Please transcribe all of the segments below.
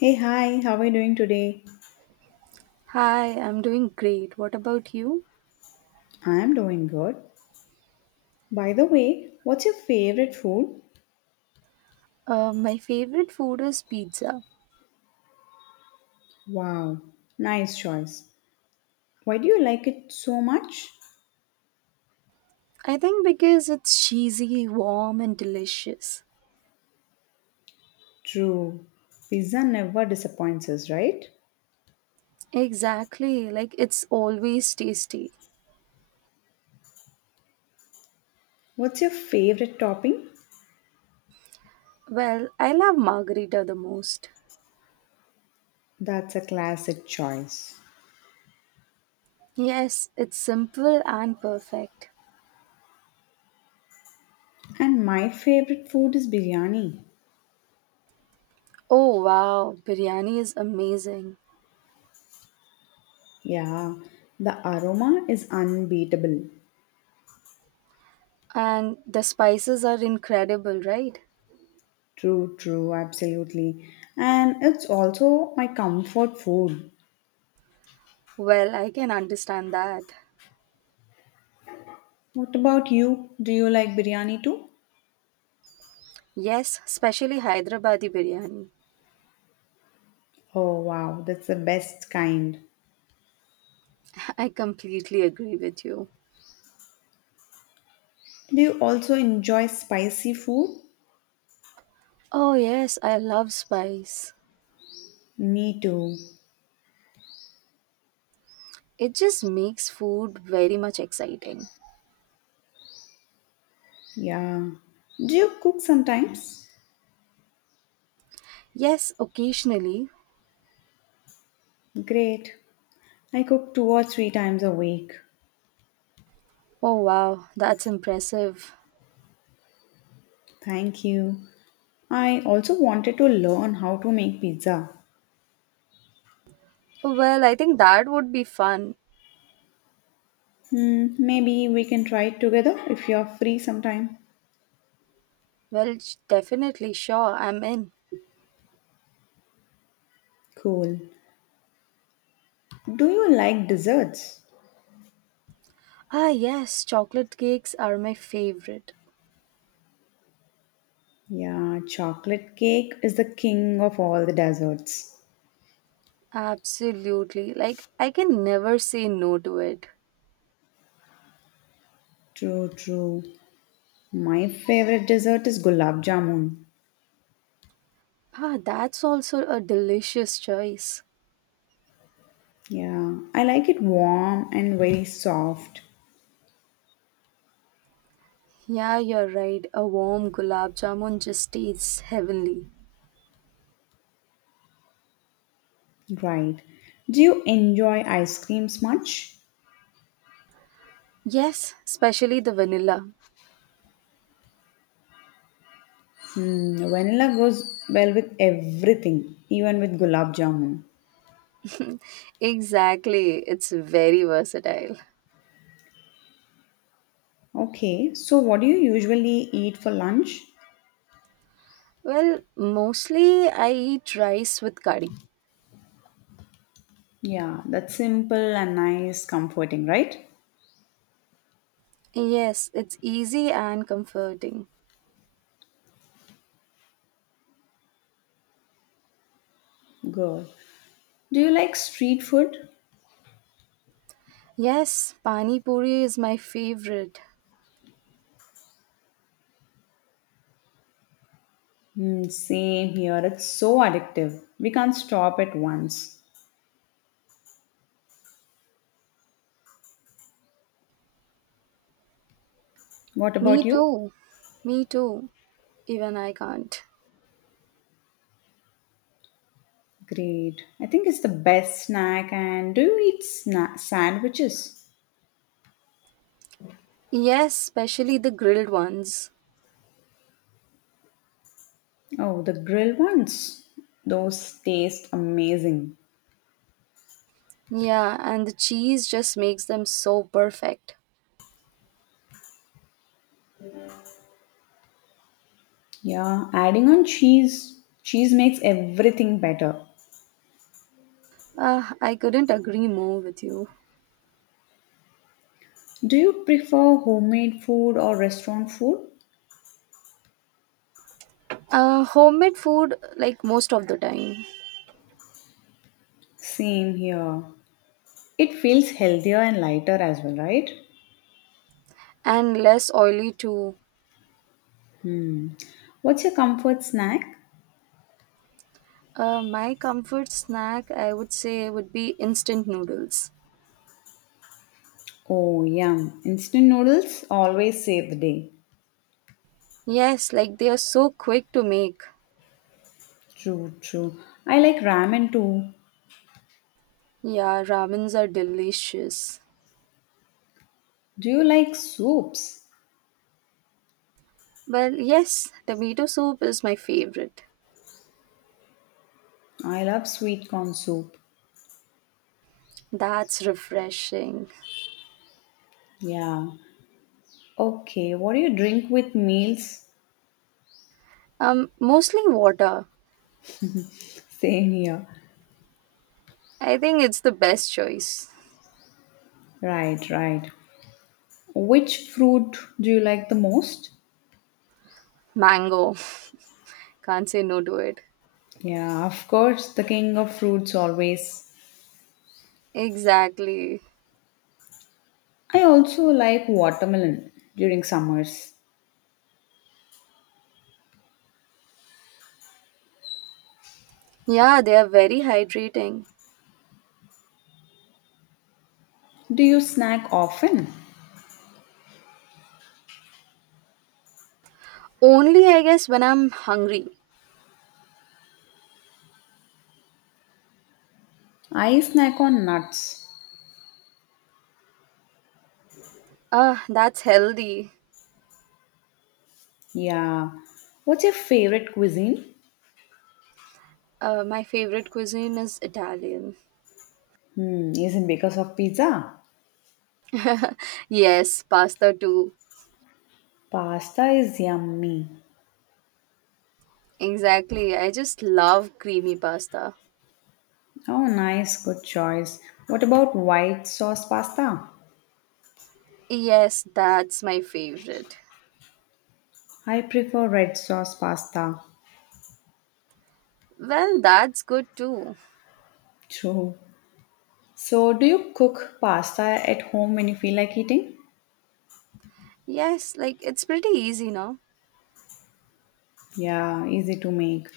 Hey, hi, how are you doing today? Hi, I'm doing great. What about you? I'm doing good. By the way, what's your favorite food? My favorite food is pizza. Wow, nice choice. Why do you like it so much? I think because it's cheesy, warm, and delicious. True, pizza never disappoints us, right? Exactly, like it's always tasty. What's your favorite topping? Well, I love margarita the most. That's a classic choice. Yes, it's simple and perfect. And my favorite food is biryani. Oh wow, biryani is amazing. Yeah, the aroma is unbeatable. And the spices are incredible, right? True, true, absolutely. And it's also my comfort food. Well, I can understand that. What about you? Do you like biryani too? Yes, especially Hyderabadi biryani. Oh wow, that's the best kind. I completely agree with you. Do you also enjoy spicy food? Oh, yes, I love spice. Me too. It just makes food very much exciting. Yeah, do you cook sometimes? Yes, occasionally. Great. I cook two or three times a week. Oh, wow, that's impressive. Thank you. I also wanted to learn how to make pizza. Well, I think that would be fun. Hmm, maybe we can try it together if you're free sometime. Well, definitely, sure, I'm in. Cool. Do you like desserts? Ah, yes, chocolate cakes are my favorite. Yeah, chocolate cake is the king of all the desserts. Absolutely. Like, I can never say no to it. True, true. My favorite dessert is gulab jamun. Ah, that's also a delicious choice. Yeah, I like it warm and very soft. Yeah, you're right. A warm gulab jamun just tastes heavenly. Right. Do you enjoy ice creams much? Yes, especially the vanilla. Mm, vanilla goes well with everything, even with gulab jamun. Exactly. It's very versatile. Okay, so what do you usually eat for lunch? Well, mostly I eat rice with curry. Yeah, that's simple and nice, comforting, right? Yes, it's easy and comforting. Good. Do you like street food? Yes, pani puri is my favorite. Mm, same here. It's so addictive. We can't stop at once. What about Me you? too. Me too. Even I can't. Great. I think it's the best snack. And do you eat sandwiches? Yes, especially the grilled ones. Oh, the grilled ones. Those taste amazing. Yeah, and the cheese just makes them so perfect. Yeah, adding on cheese. Cheese makes everything better. Ah, I couldn't agree more with you. Do you prefer homemade food or restaurant food? Homemade food, like most of the time. Same here. It feels healthier and lighter as well, right? And less oily too. What's your comfort snack? My comfort snack, I would say, would be instant noodles. Oh, yum. Instant noodles always save the day. Yes, like they are so quick to make. True, true. I like ramen too. Yeah, ramens are delicious. Do you like soups? But yes, tomato soup is my favorite. I love sweet corn soup. That's refreshing. Yeah. Okay. What do you drink with meals? Mostly water. Same here. I think it's the best choice. Right, right. Which fruit do you like the most? Mango. Can't say no to it. Yeah, of course, the king of fruits always. Exactly. I also like watermelon during summers. Yeah, they are very hydrating. Do you snack often? Only, I guess, when I'm hungry. I snack on nuts. Ah, that's healthy. Yeah. What's your favorite cuisine? My favorite cuisine is Italian. Hmm, is it because of pizza? Yes, pasta too. Pasta is yummy. Exactly. I just love creamy pasta. Oh, nice, good choice. What about white sauce pasta? Yes, that's my favorite. I prefer red sauce pasta. Well, that's good too. True. So, do you cook pasta at home when you feel like eating? Yes, like it's pretty easy now. Yeah, easy to make.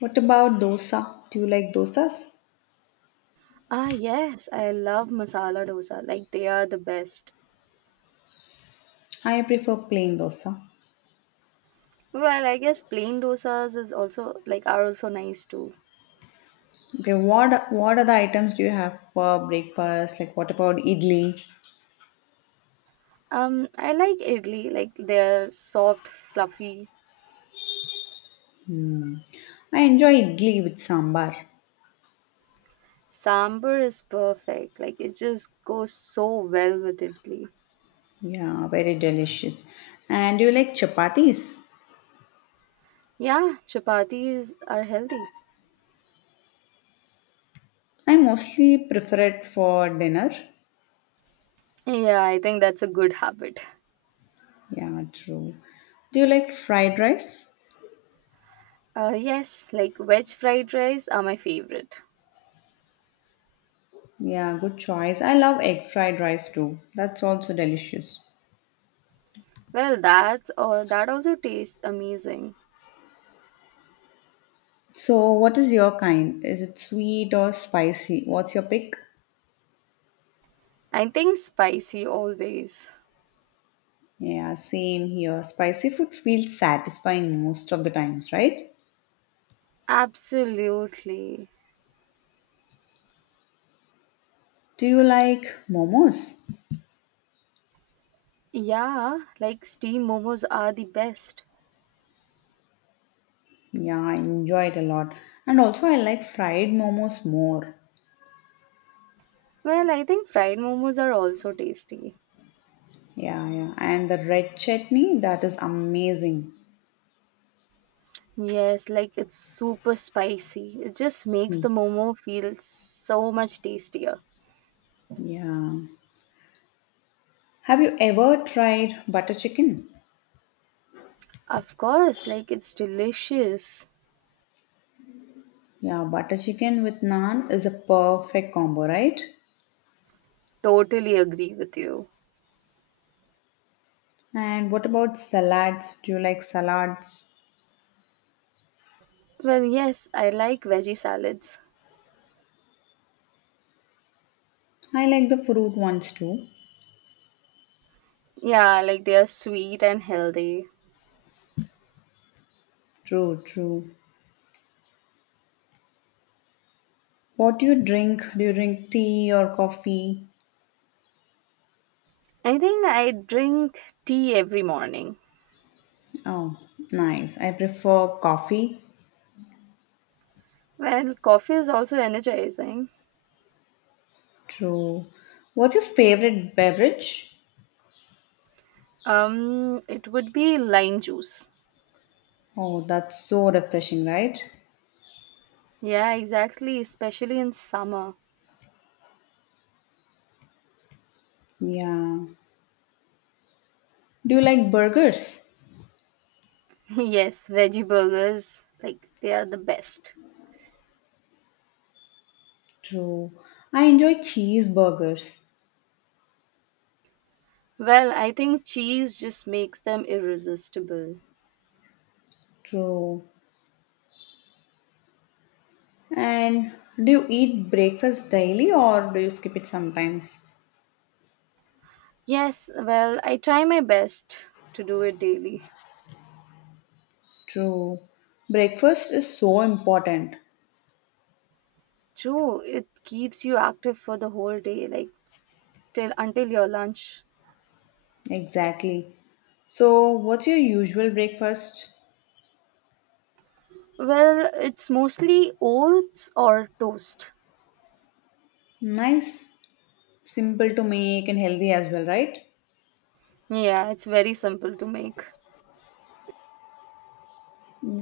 What about dosa? Do you like dosas? Ah, yes, I love masala dosa. Like they are the best. I prefer plain dosa. Well, I guess plain dosas is also like are also nice too. Okay, what other items do you have for breakfast? Like what about idli? I like idli. Like they're soft, fluffy. I enjoy idli with sambar. Sambar is perfect. Like it just goes so well with idli. Yeah, very delicious. And do you like chapatis? Yeah, chapatis are healthy. I mostly prefer it for dinner. Yeah, I think that's a good habit. Yeah, true. Do you like fried rice? Yes, like veg fried rice are my favorite. Yeah, good choice. I love egg fried rice too. That's also delicious. Well, that's all. That also tastes amazing. So, what is your kind? Is it sweet or spicy? What's your pick? I think spicy always. Yeah, same here. Spicy food feels satisfying most of the times, right? Absolutely. Do you like momos? Yeah, like steam momos are the best. Yeah, I enjoy it a lot. And also, I like fried momos more. Well, I think fried momos are also tasty. Yeah, yeah. And the red chutney, that is amazing. Yes, like it's super spicy. It just makes the momo feel so much tastier. Yeah. Have you ever tried butter chicken? Of course, like it's delicious. Yeah, butter chicken with naan is a perfect combo, right? Totally agree with you. And what about salads? Do you like salads? Well, yes, I like veggie salads. I like the fruit ones too. Yeah, like they are sweet and healthy. True, true. What do you drink? Do you drink tea or coffee? I think I drink tea every morning. Oh, nice. I prefer coffee. Well, coffee is also energizing. True. What's your favorite beverage? It would be lime juice. Oh, that's so refreshing, right? Yeah, exactly, especially in summer. Yeah. Do you like burgers? Yes, veggie burgers, like they are the best. True. I enjoy cheeseburgers. Well, I think cheese just makes them irresistible. True. And do you eat breakfast daily or do you skip it sometimes? Yes, well, I try my best to do it daily. True. Breakfast is so important. True, it keeps you active for the whole day, like till until your lunch. Exactly. So, what's your usual breakfast? Well, it's mostly oats or toast. Nice, simple to make and healthy as well, right? Yeah, it's very simple to make.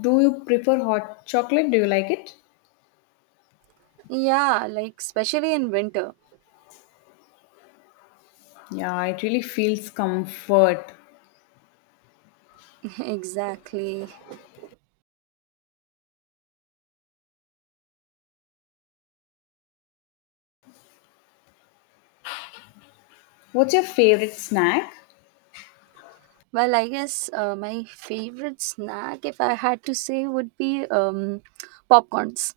Do you prefer hot chocolate? Do you like it? Yeah, like especially in winter. Yeah, it really feels comfort. Exactly. What's your favorite snack? Well, I guess my favorite snack, if I had to say, would be popcorns.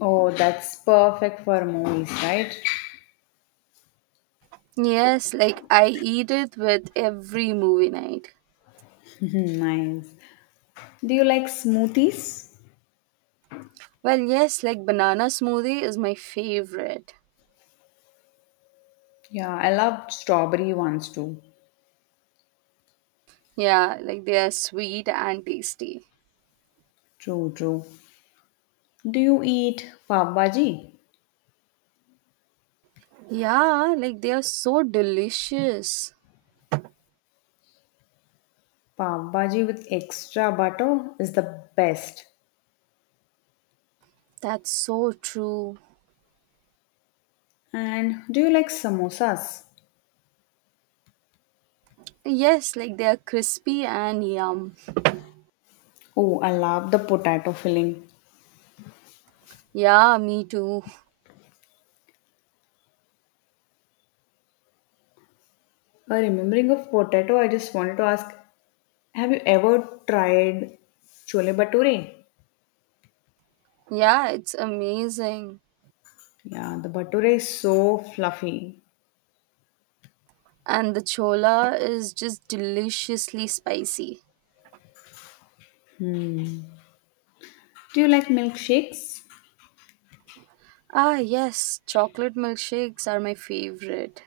Oh, that's perfect for movies, right? Yes, like I eat it with every movie night. Hmm, nice. Do you like smoothies? Well, yes, like banana smoothie is my favorite. Yeah, I love strawberry ones too. Yeah, like they are sweet and tasty. True, true. Do you eat pav bhaji? Yeah, like they are so delicious. Pav bhaji with extra butter is the best. That's so true. And do you like samosas? Yes, like they are crispy and yum. Oh, I love the potato filling. Yeah, me too. Remembering of potato, I just wanted to ask, have you ever tried chole bhature? Yeah, it's amazing. Yeah, the bhature is so fluffy. And the chola is just deliciously spicy. Do you like milkshakes? Ah, yes, chocolate milkshakes are my favorite.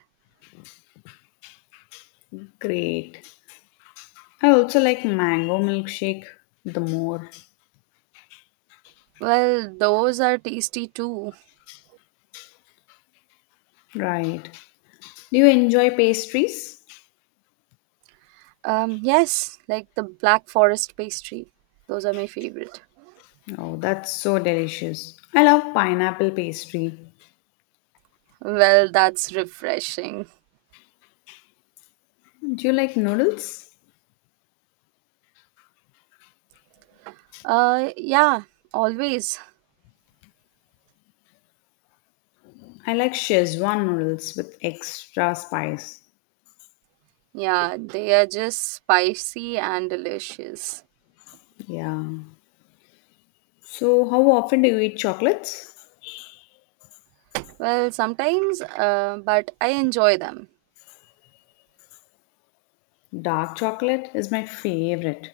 Great. I also like mango milkshake the more. Well, those are tasty too. Right. Do you enjoy pastries? Yes, like the Black Forest pastry. Those are my favorite. Oh, that's so delicious. I love pineapple pastry. Well, that's refreshing. Do you like noodles? Yeah, always. I like Szechuan noodles with extra spice. Yeah, they are just spicy and delicious. Yeah. So, how often do you eat chocolates? Well, sometimes, but I enjoy them. Dark chocolate is my favorite.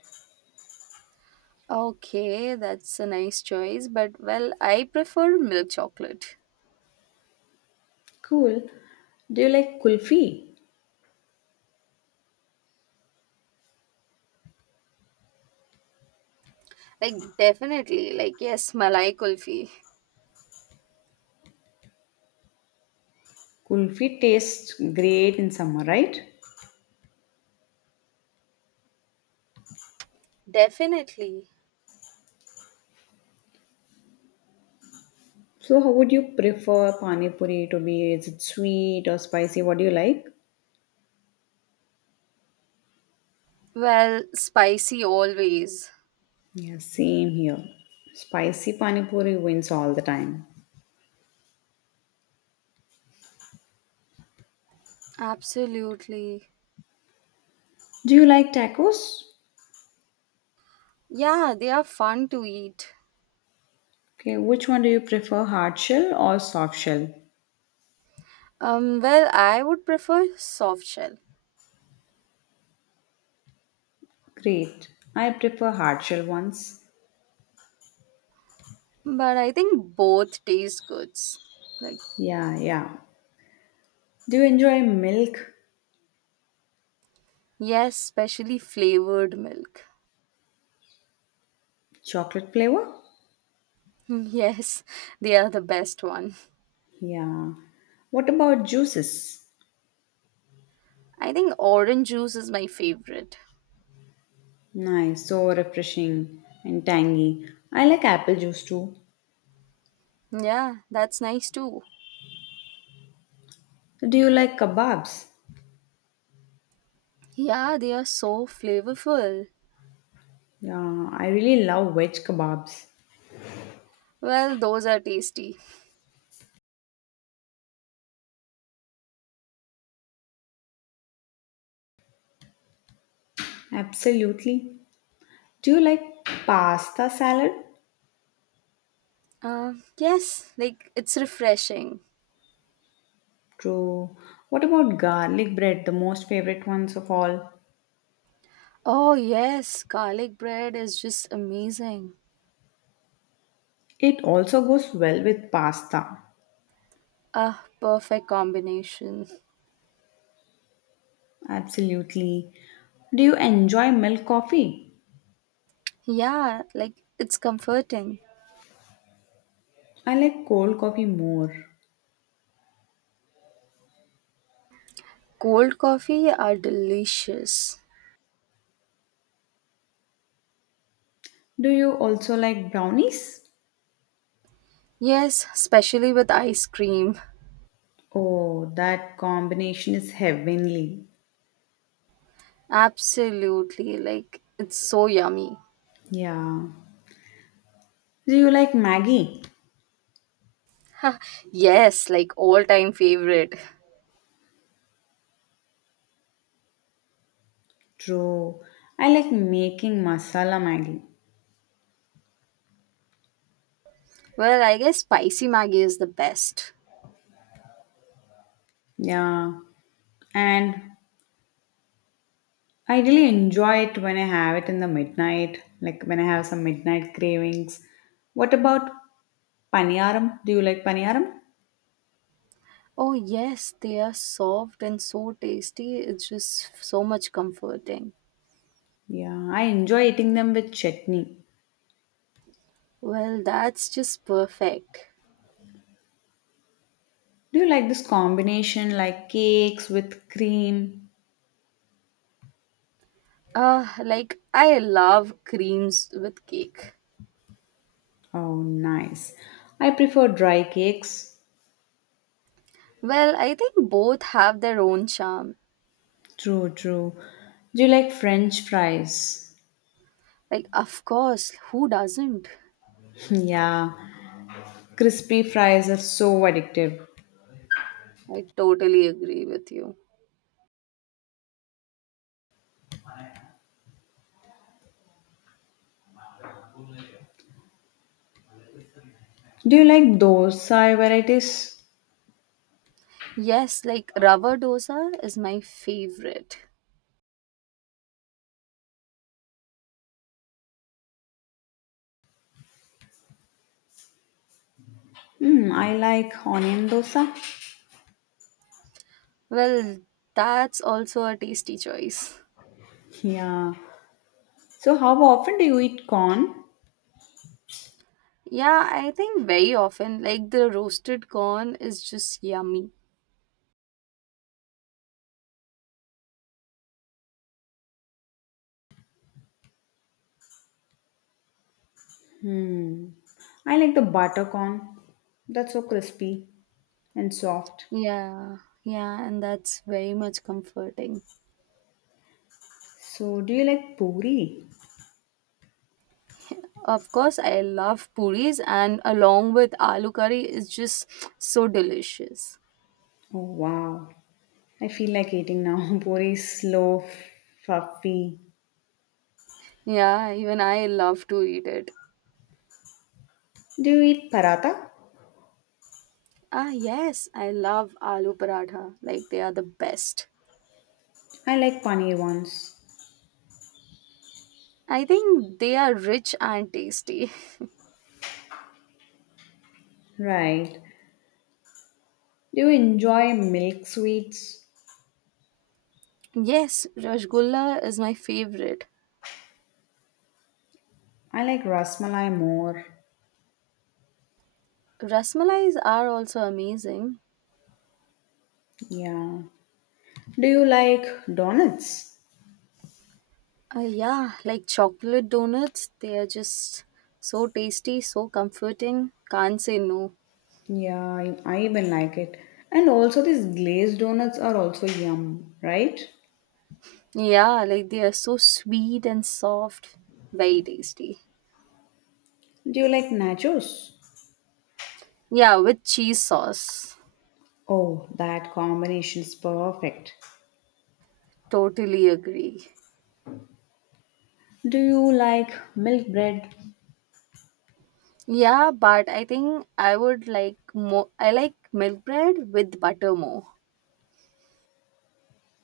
Okay, that's a nice choice, but well, I prefer milk chocolate. Cool. Do you like kulfi? Like, definitely, like, yes, Malai Kulfi. Kulfi tastes great in summer, right? Definitely. So, how would you prefer pani puri to be? Is it sweet or spicy? What do you like? Well, spicy always. Yeah, same here. Spicy pani puri wins all the time. Absolutely. Do you like tacos? Yeah, they are fun to eat. Okay, which one do you prefer, hard shell or soft shell? Well, I would prefer soft shell, Great. I prefer hard shell ones. but I think both taste goods. Like, Yeah, yeah. Do you enjoy milk yes, especially flavored milk. chocolate flavor? Yes, they are the best one. Yeah. What about juices? I think orange juice is my favorite. Nice, so refreshing and tangy. I like apple juice too. Yeah, that's nice too. Do you like kebabs? Yeah, they are so flavorful. Yeah, I really love veg kebabs. Well, those are tasty. Absolutely. Do you like pasta salad? Yes, like it's refreshing. True. What about garlic bread, the most favorite ones of all? Oh, yes, garlic bread is just amazing. It also goes well with pasta. Ah, perfect combination. Absolutely. Do you enjoy milk coffee? Yeah, like it's comforting. I like cold coffee more. Cold coffee are delicious. Do you also like brownies? Yes, especially with ice cream. Oh, that combination is heavenly. Absolutely, like it's so yummy. Yeah. Do you like Maggie? Ha, yes, like all time favorite. True. I like making masala Maggie. Well, I guess spicy Maggie is the best. Yeah, and I really enjoy it when I have it in the midnight, like when I have some midnight cravings. What about paniyaram? Do you like paniyaram? Oh, yes, they are soft and so tasty. It's just so much comforting. Yeah, I enjoy eating them with chutney. Well, that's just perfect. Do you like this combination like cakes with cream? Like I love creams with cake. Oh, nice. I prefer dry cakes. Well, I think both have their own charm. True, true. Do you like French fries? Like, of course, who doesn't? Yeah, crispy fries are so addictive. I totally agree with you. Do you like those thai varieties? Yes, like rubber dosa is my favorite. Hmm, I like onion dosa. Well, that's also a tasty choice. Yeah. So how often do you eat corn? Yeah, I think very often, like the roasted corn is just yummy. Hmm. I like the butter corn. That's so crispy and soft. Yeah, yeah, and that's very much comforting. So do you like puri? Of course, I love puris, and along with aloo curry is just so delicious. Oh wow. I feel like eating now. Puri is slow, fluffy. Yeah, even I love to eat it. Do you eat paratha? Ah, yes, I love aloo paratha. Like, they are the best. I like paneer ones. I think they are rich and tasty. Right. Do you enjoy milk sweets? Yes, rasgulla is my favorite. I like rasmalai more. Rasmalais are also amazing. Yeah. Do you like donuts? Ah, yeah, like chocolate donuts, they are just so tasty, so comforting. Can't say no. Yeah, I even like it. And also, these glazed donuts are also yum, right? Yeah, like they are so sweet and soft. Very tasty. Do you like nachos? Yeah, with cheese sauce. Oh, that combination is perfect. Totally agree. Do you like milk bread? Yeah, but I think I would like more. I like milk bread with butter more.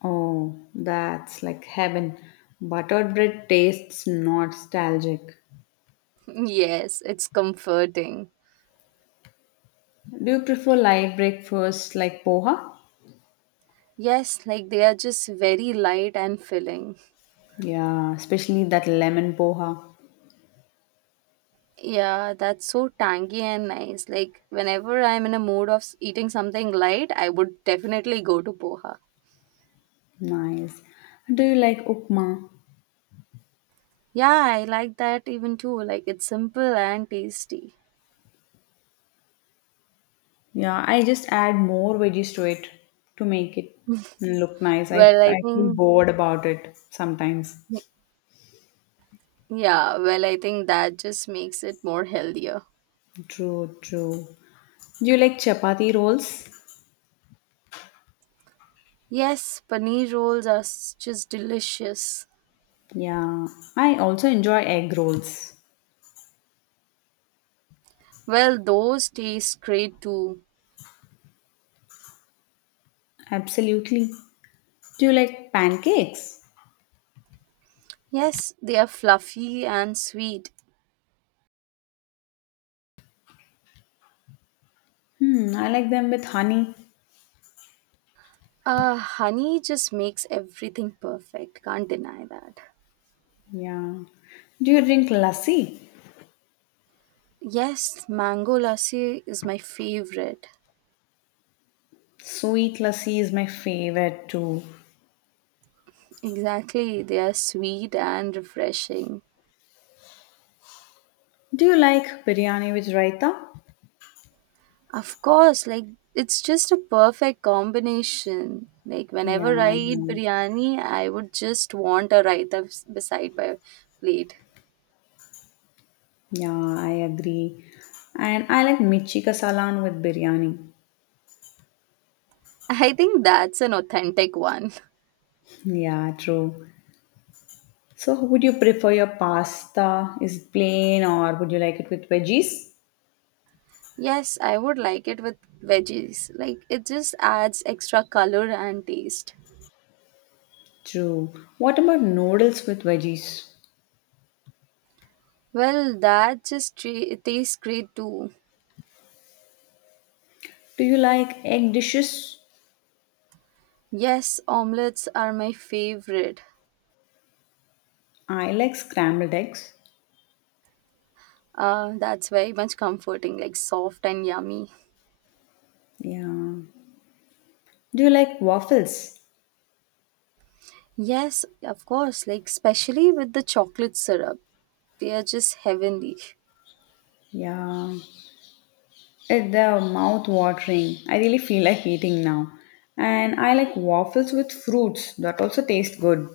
Oh, that's like heaven. Buttered bread tastes nostalgic. Yes, it's comforting. Do you prefer light breakfast like poha? Yes, like they are just very light and filling. Yeah, especially that lemon poha. Yeah, that's so tangy and nice. Like whenever I'm in a mood of eating something light, I would definitely go to poha. Nice. Do you like upma? Yeah, I like that even too. Like it's simple and tasty. Yeah, I just add more veggies to it to make it look nice. I, Well, I I feel think bored about it sometimes. yeah, well, I think that just makes it more healthier. True, true. Do you like chapati rolls? Yes, paneer rolls are just delicious. Yeah, I also enjoy egg rolls. Well, those taste great too. Absolutely. Do you like pancakes? Yes, they are fluffy and sweet. Hmm, I like them with honey. Honey just makes everything perfect. Can't deny that. Yeah. Do you drink lassi? Yes, mango lassi is my favorite. Sweet lassi is my favorite too. Exactly, they are sweet and refreshing. Do you like biryani with raita? Of course, like it's just a perfect combination. Like Yeah, whenever I I eat am. biryani, I would just want a raita beside my plate. Yeah, I agree. And I like mirchi ka Salan with biryani. I think that's an authentic one. Yeah, true. So, would you prefer your pasta? Is it plain or would you like it with veggies? Yes, I would like it with veggies. Like it just adds extra color and taste. True. What about noodles with veggies? Well, that just tastes great too. Do you like egg dishes? Yes, omelets are my favorite. I like scrambled eggs. That's very much comforting, like soft and yummy. Yeah. Do you like waffles? Yes, of course, like especially with the chocolate syrup. They are just heavenly. Yeah. It, the mouth watering. I really feel like eating now. And I like waffles with fruits. That also tastes good.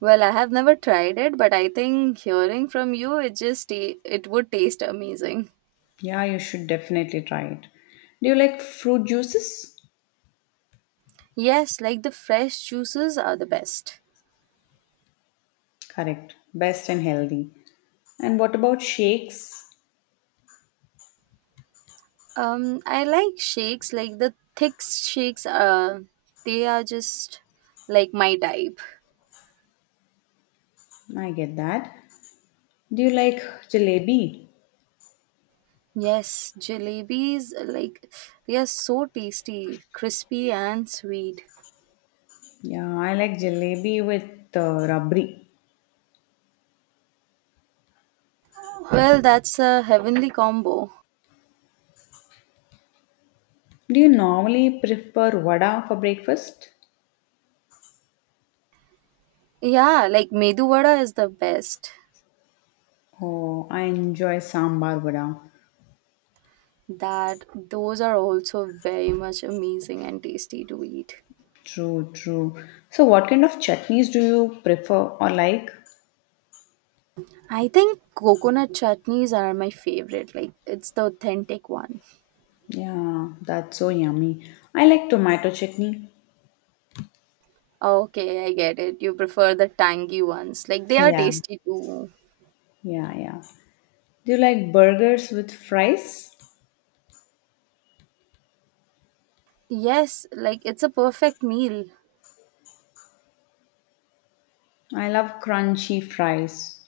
Well, I have never tried it, but I think hearing from you, it would taste amazing. Yeah, you should definitely try it. Do you like fruit juices? Yes, like the fresh juices are the best. Correct. Best and healthy. And what about shakes? I like shakes, like the thick shakes. They are just like my type. I get that. Do you like jalebi? Yes, jalebis, like they are so tasty, crispy and sweet. Yeah, I like jalebi with rabri. Well, that's a heavenly combo. Do you normally prefer vada for breakfast? Yeah, like medu vada is the best. Oh, I enjoy sambar vada. That those are also very much amazing and tasty to eat. True, true. So, what kind of chutneys do you prefer or like? I think coconut chutneys are my favorite. Like it's the authentic one. Yeah, that's so yummy. I like tomato chutney. Okay, I get it. You prefer the tangy ones. Like they are Yeah, tasty too. yeah, yeah. Do you like burgers with fries? Yes, like it's a perfect meal. I love crunchy fries.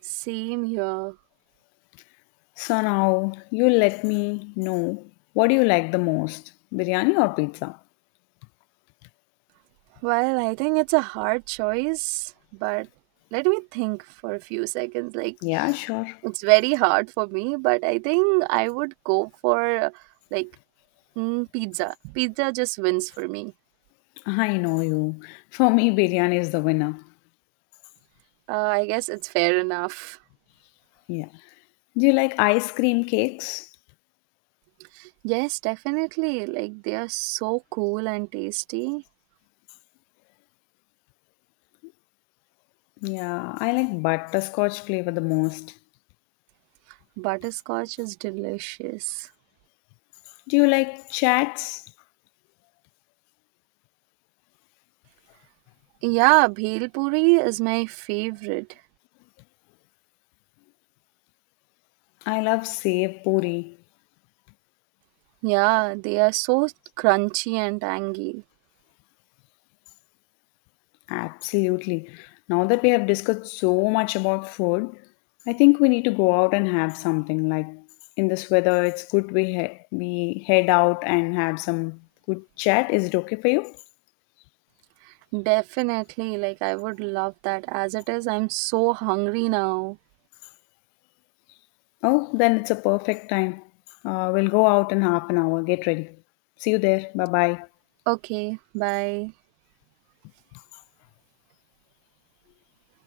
Same here. So now you let me know what do you like the most, biryani or pizza? Well, I think it's a hard choice, but let me think for a few seconds. Like Yeah, sure. it's very hard for me, but I think I would go for like pizza. Pizza just wins for me. I know you. For me, biryani is the winner. I guess it's fair enough. Yeah. Do you like ice cream cakes? Yes, definitely. Like they are so cool and tasty. Yeah, I like butterscotch flavor the most. Butterscotch is delicious. Do you like chats? Yeah, bhel puri is my favorite. I love save puri. Yeah, they are so crunchy and tangy. Absolutely. Now that we have discussed so much about food, I think we need to go out and have something. Like in this weather, it's good we head out and have some good chat. Is it okay for you? Definitely, like I would love that. As it is, I'm so hungry now. Oh, then it's a perfect time. We'll go out in half an hour. Get ready. See you there. Bye bye. Okay, bye.